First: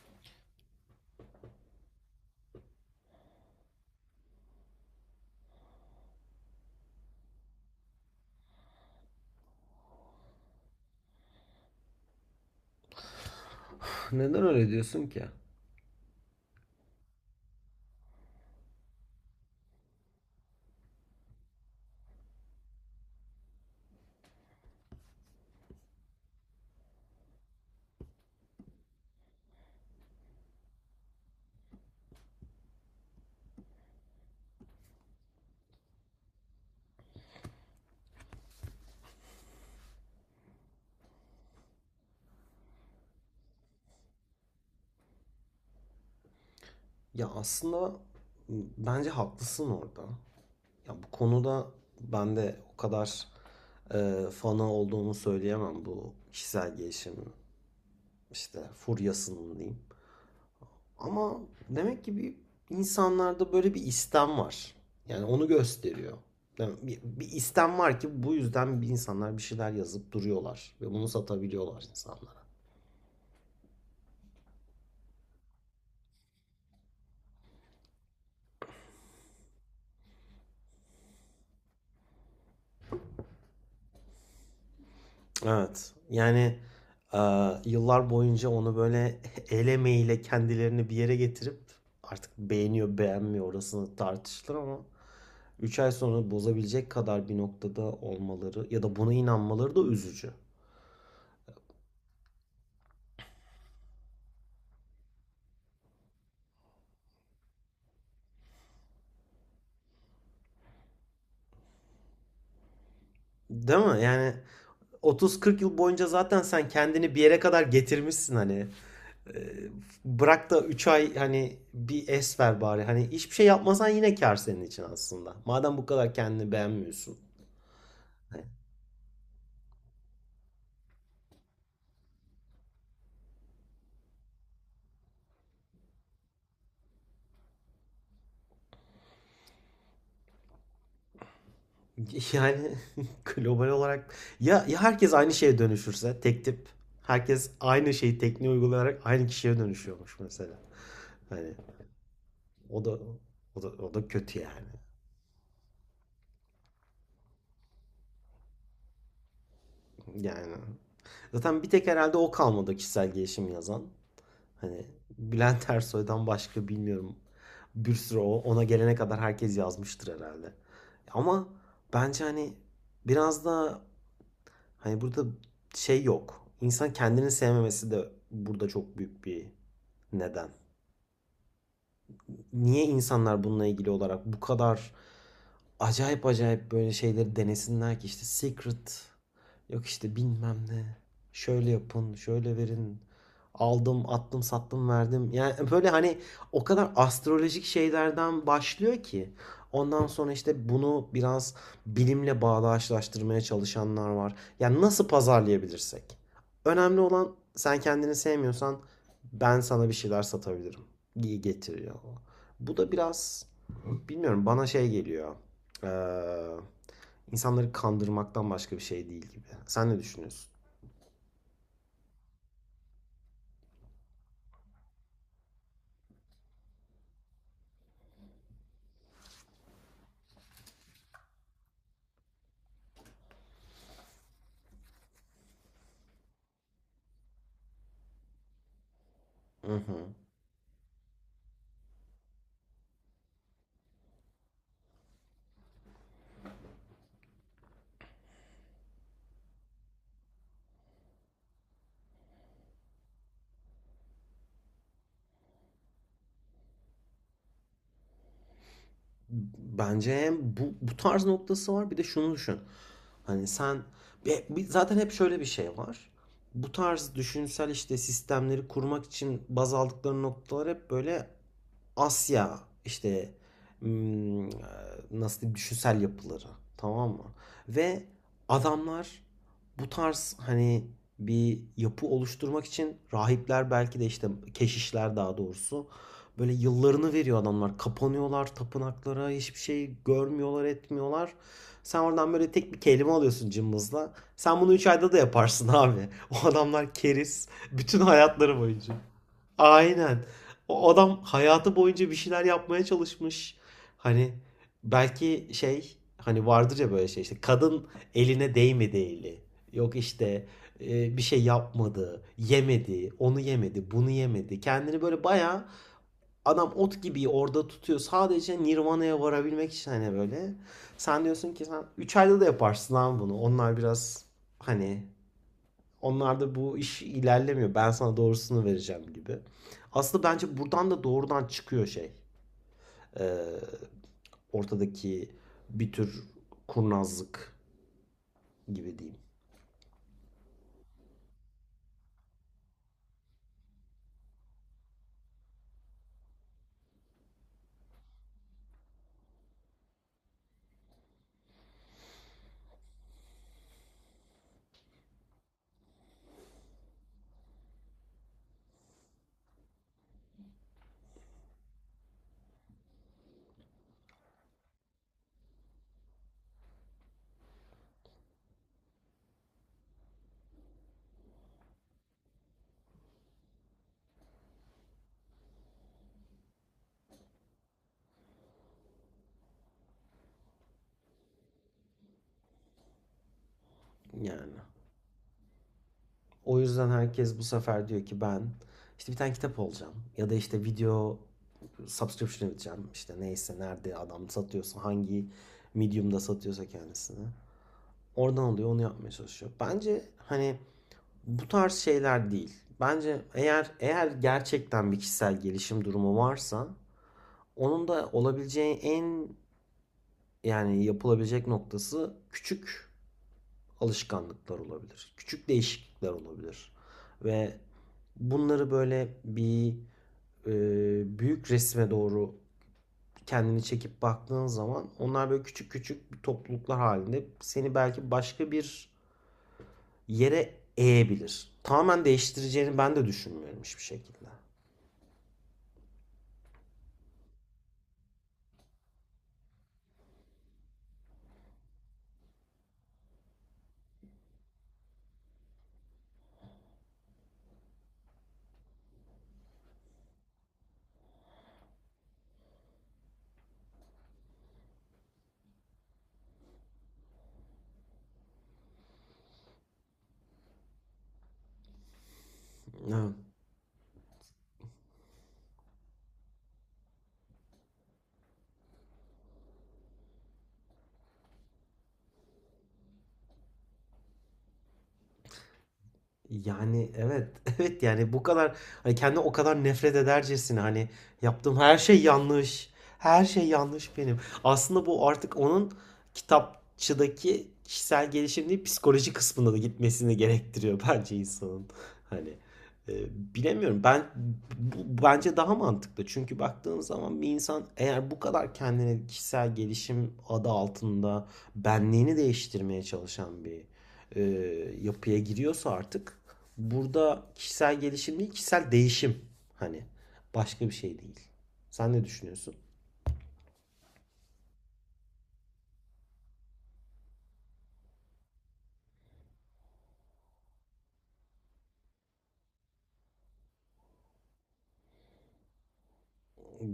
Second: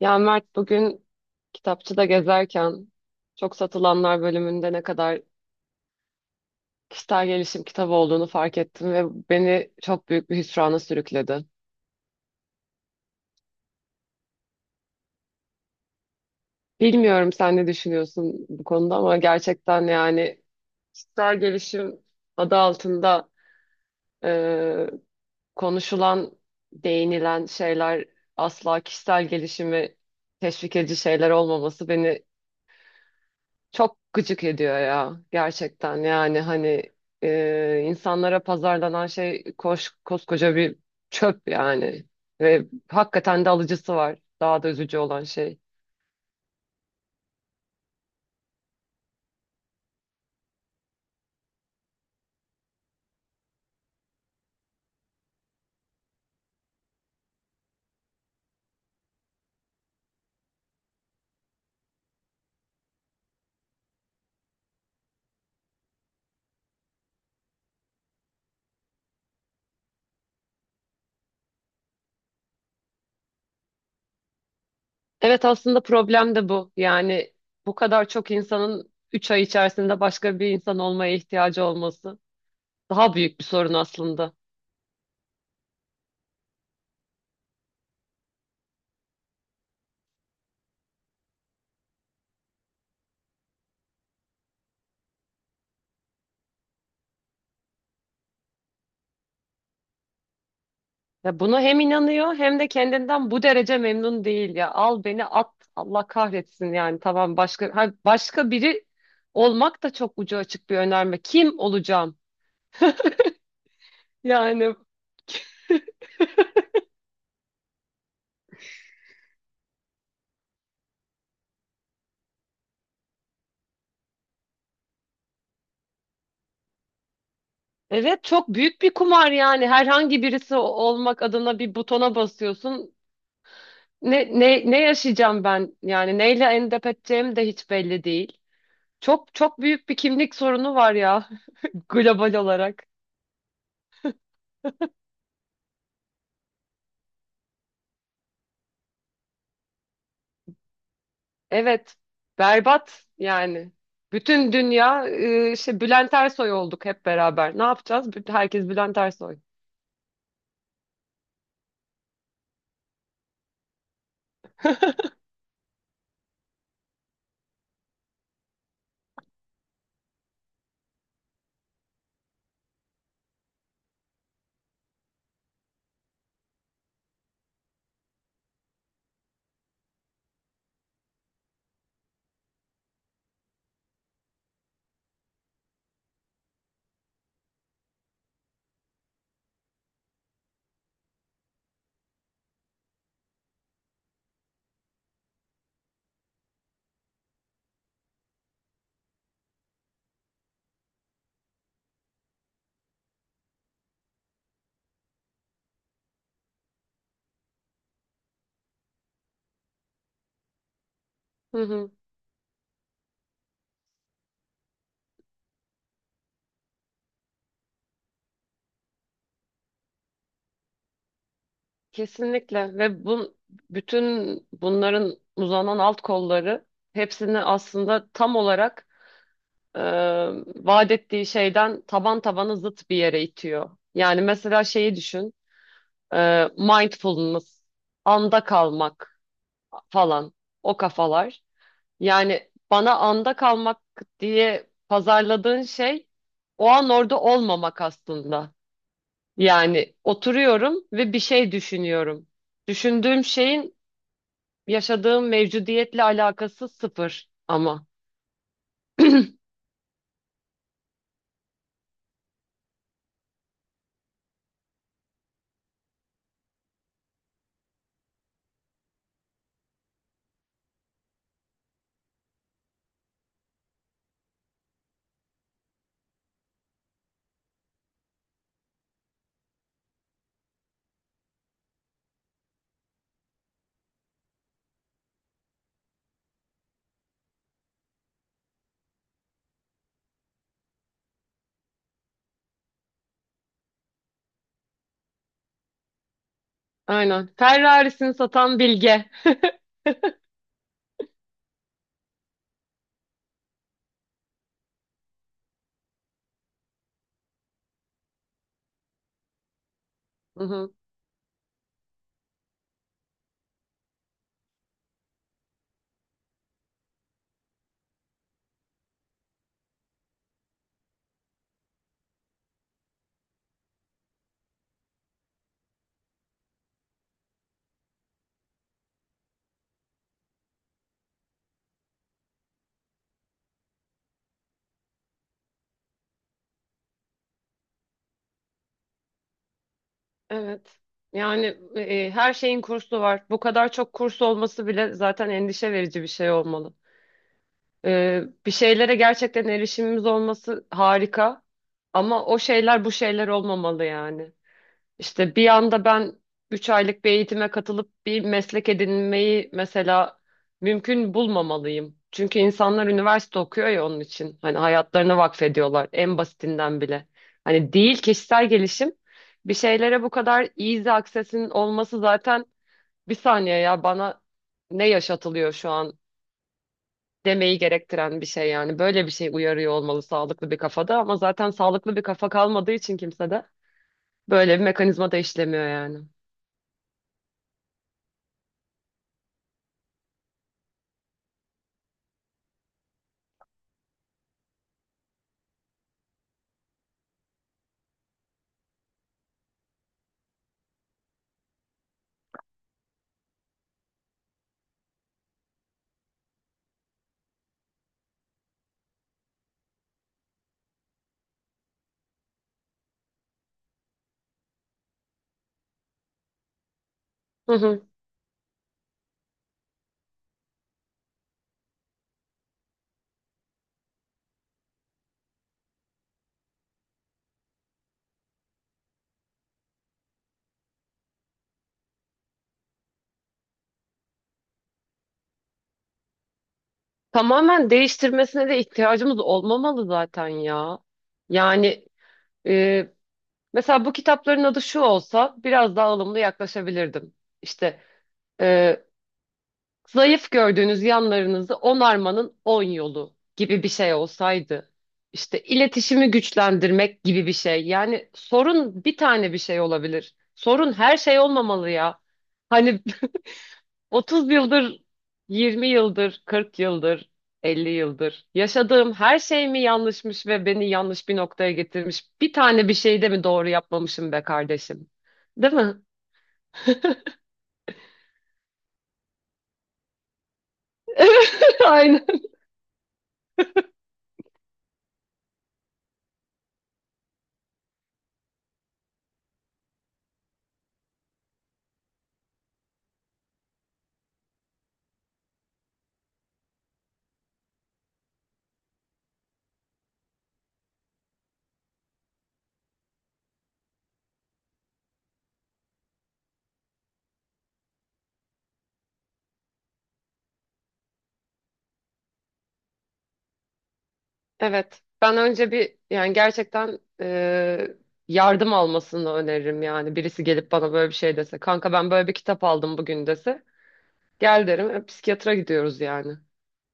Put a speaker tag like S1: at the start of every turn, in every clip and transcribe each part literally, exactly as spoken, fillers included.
S1: Ya Mert bugün kitapçıda gezerken çok satılanlar bölümünde ne kadar kişisel gelişim kitabı olduğunu fark ettim ve beni çok büyük bir hüsrana sürükledi.
S2: Neden öyle diyorsun ki?
S1: Bilmiyorum sen ne düşünüyorsun bu konuda ama gerçekten yani kişisel gelişim adı altında e, konuşulan, değinilen şeyler asla kişisel gelişimi teşvik edici şeyler olmaması beni çok gıcık ediyor ya gerçekten yani hani e, insanlara pazarlanan şey koş, koskoca bir çöp yani ve hakikaten de alıcısı var, daha da üzücü olan şey.
S2: Ya aslında bence haklısın orada. Ya bu konuda ben de o kadar e, fanı olduğumu söyleyemem bu kişisel gelişim işte furyasının diyeyim. Ama demek ki bir insanlarda böyle bir istem var. Yani onu gösteriyor. Yani bir, bir istem var ki bu yüzden bir insanlar bir şeyler yazıp duruyorlar ve bunu satabiliyorlar insanlara.
S1: Evet, aslında problem de bu yani bu kadar çok insanın üç ay içerisinde başka bir insan olmaya ihtiyacı olması daha büyük bir sorun aslında.
S2: Evet. Yani, aaa, yıllar boyunca onu böyle el emeğiyle kendilerini bir yere getirip artık beğeniyor, beğenmiyor orasını tartışılır ama üç ay sonra bozabilecek kadar bir noktada olmaları ya da buna inanmaları da üzücü.
S1: Ya buna hem inanıyor hem de kendinden bu derece memnun değil ya. Al beni at. Allah kahretsin yani. Tamam, başka ha, başka biri olmak da çok ucu açık bir önerme. Kim olacağım?
S2: Değil mi? Yani
S1: Yani
S2: otuz kırk yıl boyunca zaten sen kendini bir yere kadar getirmişsin hani. Eee, bırak da üç ay hani bir es ver bari. Hani hiçbir şey yapmasan yine kâr senin için aslında. Madem bu kadar kendini beğenmiyorsun.
S1: evet, çok büyük bir kumar yani. Herhangi birisi o- olmak adına bir butona basıyorsun. Ne ne ne yaşayacağım ben? Yani neyle endişe edeceğim de hiç belli değil. Çok çok büyük bir kimlik sorunu var ya, global
S2: Yani
S1: olarak.
S2: global olarak ya, ya herkes aynı şeye dönüşürse tek tip herkes aynı şeyi tekniği uygulayarak aynı kişiye dönüşüyormuş mesela. Hani
S1: Evet,
S2: o da
S1: berbat
S2: o da
S1: yani.
S2: o da kötü
S1: Bütün
S2: yani.
S1: dünya e, işte Bülent Ersoy olduk hep beraber. Ne yapacağız? Bütün- Herkes Bülent Ersoy.
S2: Yani zaten bir tek herhalde o kalmadı kişisel gelişim yazan. Hani Bülent Ersoy'dan başka bilmiyorum. Bir sürü o ona gelene kadar herkes yazmıştır herhalde. Ama bence hani biraz da hani burada şey yok. İnsan kendini sevmemesi de burada çok büyük bir neden, niye insanlar bununla ilgili olarak bu kadar acayip acayip böyle şeyleri denesinler ki? İşte secret, yok işte bilmem ne, şöyle yapın şöyle verin, aldım attım sattım verdim yani böyle hani. O kadar astrolojik şeylerden başlıyor ki ondan sonra işte bunu biraz bilimle bağdaşlaştırmaya çalışanlar var. Yani nasıl pazarlayabilirsek, önemli olan sen kendini sevmiyorsan ben sana bir şeyler satabilirim, iyi
S1: Hı hı,
S2: getiriyor. Bu da biraz, bilmiyorum, bana şey geliyor. Ee, insanları kandırmaktan başka bir şey değil gibi. Sen ne düşünüyorsun?
S1: kesinlikle. Ve bu, bütün bunların uzanan alt kolları hepsini aslında tam olarak e, vaat ettiği şeyden taban tabana zıt bir yere itiyor. Yani mesela şeyi düşün, e, mindfulness, anda kalmak
S2: Hı hı.
S1: falan, o kafalar. Yani bana anda kalmak diye pazarladığın şey o an orada olmamak aslında. Yani oturuyorum ve bir şey düşünüyorum. Düşündüğüm şeyin yaşadığım mevcudiyetle alakası sıfır ama.
S2: Bence hem bu, bu tarz noktası var, bir de şunu düşün. Hani sen, zaten hep şöyle bir şey var. Bu tarz düşünsel işte sistemleri kurmak için baz aldıkları noktalar hep böyle Asya, işte hmm, e, nasıl diyeyim, düşünsel yapıları, tamam mı? Ve adamlar bu tarz hani bir yapı oluşturmak için rahipler, belki de işte keşişler daha doğrusu, böyle yıllarını veriyor adamlar. Kapanıyorlar tapınaklara, hiçbir şey görmüyorlar etmiyorlar. Sen oradan böyle tek bir kelime alıyorsun cımbızla. Sen bunu üç ayda da yaparsın abi. O adamlar
S1: Aynen.
S2: keriz bütün
S1: Ferrari'sini
S2: hayatları
S1: satan
S2: boyunca.
S1: Bilge.
S2: Aynen. O adam hayatı boyunca bir şeyler yapmaya çalışmış. Hani belki şey hani vardır ya, böyle şey işte, kadın eline değmedi eli. Yok
S1: Hı
S2: işte
S1: hı.
S2: e, bir şey yapmadı, yemedi, onu yemedi, bunu yemedi. Kendini böyle bayağı, adam ot gibi orada tutuyor. Sadece Nirvana'ya varabilmek için hani böyle. Sen diyorsun ki sen üç ayda da yaparsın lan bunu. Onlar biraz hani, onlarda bu iş ilerlemiyor. Ben sana doğrusunu vereceğim gibi. Aslında bence buradan da doğrudan çıkıyor şey. Ee, ortadaki bir tür kurnazlık gibi diyeyim.
S1: Evet. Yani e, her şeyin kursu var. Bu kadar çok kurs olması bile zaten endişe verici bir şey olmalı. Ee, bir şeylere gerçekten erişimimiz olması harika. Ama o şeyler bu şeyler olmamalı yani. İşte bir anda ben üç aylık bir eğitime katılıp bir meslek edinmeyi mesela mümkün bulmamalıyım. Çünkü insanlar üniversite okuyor ya onun için. Hani hayatlarını vakfediyorlar, en basitinden bile. Hani değil kişisel gelişim. Bir şeylere bu kadar easy access'in olması zaten bir saniye ya, bana ne yaşatılıyor şu an, demeyi gerektiren bir şey yani. Böyle bir şey uyarıyor olmalı sağlıklı bir kafada, ama zaten sağlıklı bir kafa kalmadığı için kimsede
S2: Yani.
S1: böyle bir mekanizma da işlemiyor yani.
S2: O yüzden herkes bu sefer diyor ki, ben işte bir tane kitap olacağım. Ya da işte video subscription edeceğim. İşte neyse, nerede adam satıyorsa, hangi medium'da satıyorsa kendisini. Oradan alıyor onu yapmaya çalışıyor. Bence hani bu tarz şeyler değil. Bence eğer eğer gerçekten bir kişisel gelişim durumu varsa, onun da olabileceği en, yani yapılabilecek noktası küçük alışkanlıklar olabilir. Küçük değişiklikler olabilir.
S1: Hı
S2: Ve
S1: hı.
S2: bunları böyle bir e, büyük resme doğru kendini çekip baktığın zaman, onlar böyle küçük küçük topluluklar halinde seni belki başka bir yere eğebilir. Tamamen değiştireceğini ben de düşünmüyorum hiçbir şekilde.
S1: Tamamen değiştirmesine de ihtiyacımız olmamalı zaten ya. Yani e, mesela bu kitapların adı şu olsa biraz daha ılımlı yaklaşabilirdim. İşte e, zayıf gördüğünüz yanlarınızı onarmanın on yolu gibi bir şey olsaydı. İşte iletişimi güçlendirmek gibi bir şey. Yani sorun bir tane bir şey olabilir. Sorun her şey olmamalı ya. Hani
S2: Evet.
S1: otuz yıldır, yirmi yıldır, kırk yıldır, elli yıldır yaşadığım her şey mi yanlışmış ve beni yanlış bir noktaya getirmiş? Bir tane bir şeyi de mi doğru yapmamışım be kardeşim? Değil mi?
S2: Yani evet, evet yani bu kadar hani kendi, o kadar nefret edercesine hani, yaptığım her şey
S1: Aynen.
S2: yanlış. Her şey yanlış benim. Aslında bu artık onun kitapçıdaki kişisel gelişim değil, psikoloji kısmında da gitmesini gerektiriyor bence insanın. Hani e, bilemiyorum. Ben bu, bence daha mantıklı. Çünkü baktığın zaman bir insan eğer bu kadar kendine kişisel gelişim adı altında benliğini değiştirmeye çalışan bir e, yapıya giriyorsa artık, burada kişisel gelişim değil kişisel değişim hani, başka bir şey değil. Sen ne düşünüyorsun?
S1: Evet. Ben önce bir, yani gerçekten e, yardım almasını öneririm yani. Birisi gelip bana böyle bir şey dese. Kanka, ben böyle bir kitap aldım bugün, dese. Gel derim. E, psikiyatra gidiyoruz yani.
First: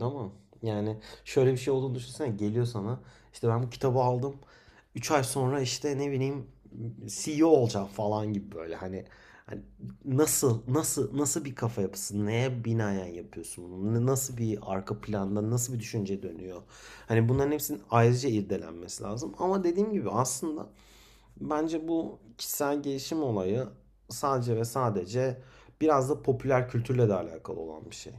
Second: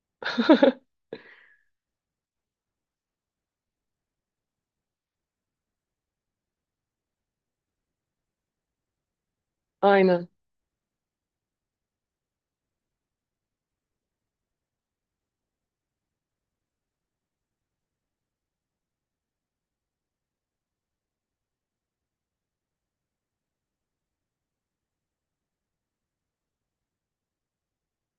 S2: Ama yani şöyle bir şey olduğunu düşünsene, geliyor sana işte, ben bu kitabı aldım, üç ay sonra işte ne bileyim C E O olacağım falan gibi böyle, hani, hani
S1: Aynen.
S2: nasıl nasıl nasıl bir kafa yapısı, neye binaen yapıyorsun bunu, nasıl bir arka planda nasıl bir düşünce dönüyor, hani bunların hepsinin ayrıca irdelenmesi lazım. Ama dediğim gibi aslında, bence bu kişisel gelişim olayı sadece ve sadece biraz da popüler kültürle de alakalı olan bir şey.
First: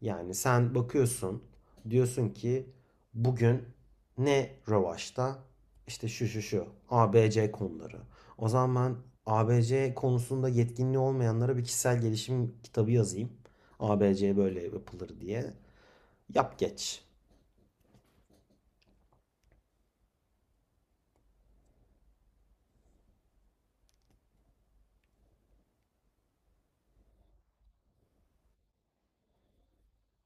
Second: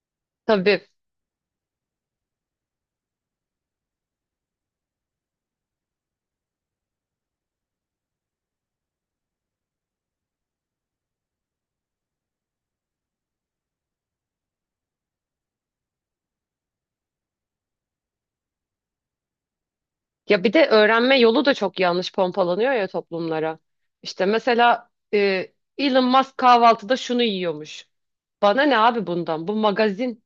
S2: Yani sen
S1: Tabii.
S2: bakıyorsun, diyorsun ki, bugün ne rövaşta? İşte şu şu şu A B C konuları. O zaman ben A B C konusunda yetkinliği olmayanlara bir kişisel gelişim kitabı yazayım. A B C böyle yapılır diye. Yap geç.
S1: Ya bir de öğrenme yolu da çok yanlış pompalanıyor ya toplumlara. İşte mesela e, Elon Musk kahvaltıda şunu yiyormuş. Bana ne abi bundan? Bu magazin.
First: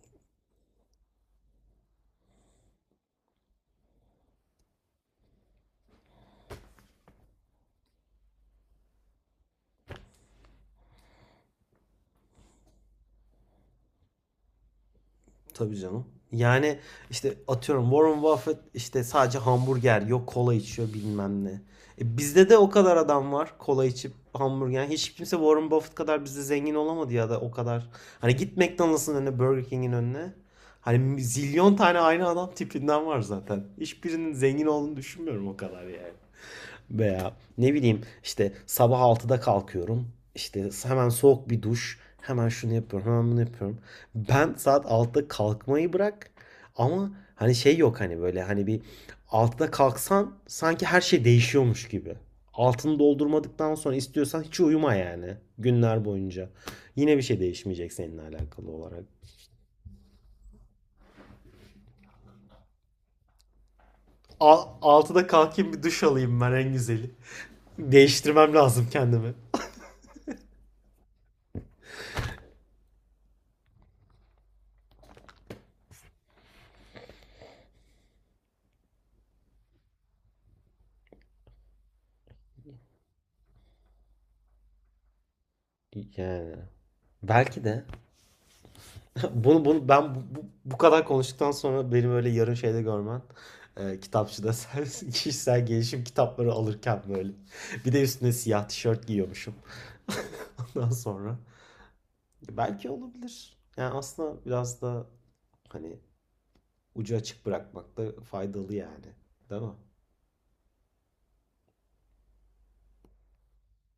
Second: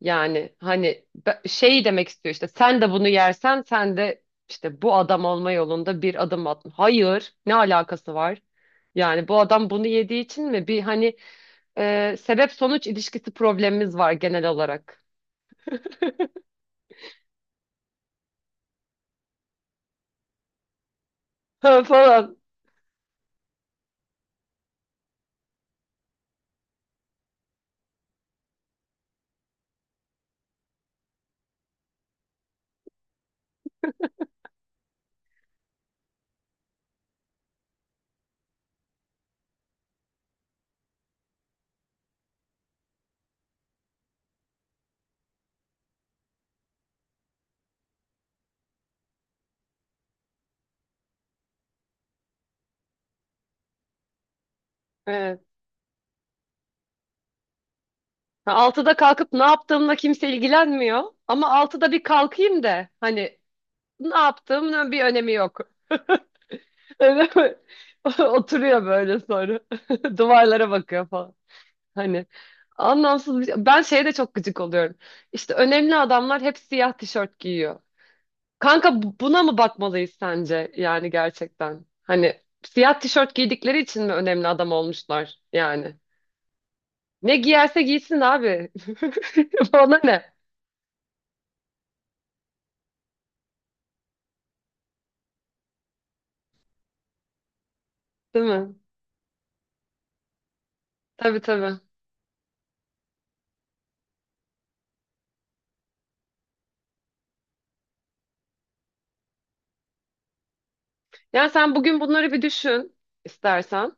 S1: Yani hani be- şey demek istiyor işte, sen de bunu yersen sen de işte bu adam olma yolunda bir adım attın. Hayır, ne alakası var? Yani bu adam bunu yediği için mi? Bir hani e, sebep sonuç ilişkisi problemimiz var genel olarak.
S2: Tabii canım. Yani işte atıyorum, Warren Buffett işte sadece hamburger, yok kola içiyor, bilmem ne.
S1: Ha,
S2: E
S1: falan.
S2: bizde de o kadar adam var kola içip hamburger. Yani hiç kimse Warren Buffett kadar bizde zengin olamadı, ya da o kadar. Hani git McDonald's'ın önüne, Burger King'in önüne. Hani zilyon tane aynı adam tipinden var zaten. Hiçbirinin zengin olduğunu düşünmüyorum o kadar yani. Veya ne bileyim, işte sabah altıda kalkıyorum. İşte hemen soğuk bir duş. Hemen şunu yapıyorum, hemen bunu yapıyorum. Ben saat altıda kalkmayı bırak. Ama hani şey yok hani, böyle hani bir altıda kalksan sanki her şey değişiyormuş gibi. Altını doldurmadıktan sonra istiyorsan hiç uyuma yani
S1: Evet.
S2: günler boyunca. Yine bir şey değişmeyecek seninle
S1: Ha,
S2: alakalı
S1: altıda
S2: olarak.
S1: kalkıp ne yaptığımla kimse ilgilenmiyor. Ama altıda bir kalkayım da hani, ne yaptığımın bir
S2: Altıda
S1: önemi yok.
S2: kalkayım, bir duş alayım, ben en güzeli.
S1: Öyle mi?
S2: Değiştirmem
S1: Oturuyor
S2: lazım
S1: böyle
S2: kendimi.
S1: sonra. Duvarlara bakıyor. Hani anlamsız bir şey. Ben şeye de çok gıcık oluyorum. İşte önemli adamlar hep siyah tişört giyiyor. Kanka, bu- buna mı bakmalıyız sence yani gerçekten? Hani siyah tişört giydikleri için mi önemli adam olmuşlar yani?
S2: Yani
S1: Ne
S2: belki
S1: giyerse
S2: de
S1: giysin abi.
S2: Bunu, bunu
S1: Ona
S2: ben bu,
S1: ne?
S2: bu- kadar konuştuktan sonra benim öyle yarın şeyde görmen, e, kitapçıda sen kişisel gelişim kitapları alırken, böyle bir de üstüne
S1: Değil
S2: siyah
S1: mi?
S2: tişört giyiyormuşum. Ondan sonra
S1: Tabii, tabii.
S2: belki olabilir. Yani aslında biraz da hani ucu açık bırakmak da faydalı yani. Değil mi?
S1: Yani sen bugün bunları bir düşün istersen.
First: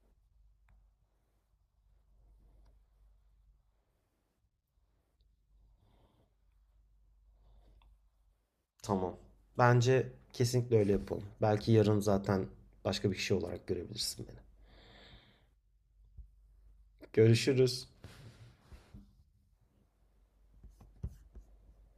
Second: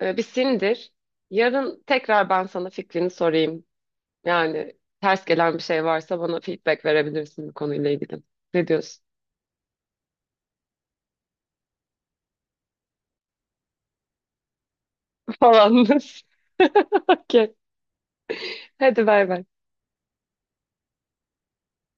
S1: Ee, Bir sindir. Yarın tekrar ben sana fikrini sorayım. Yani ters gelen bir şey varsa bana feedback verebilirsin bu konuyla ilgili. Ne diyorsun?
S2: Tamam. Bence kesinlikle öyle yapalım. Belki yarın zaten başka bir kişi olarak görebilirsin beni.
S1: Falan. Okey.
S2: Görüşürüz.
S1: Hadi bay bay.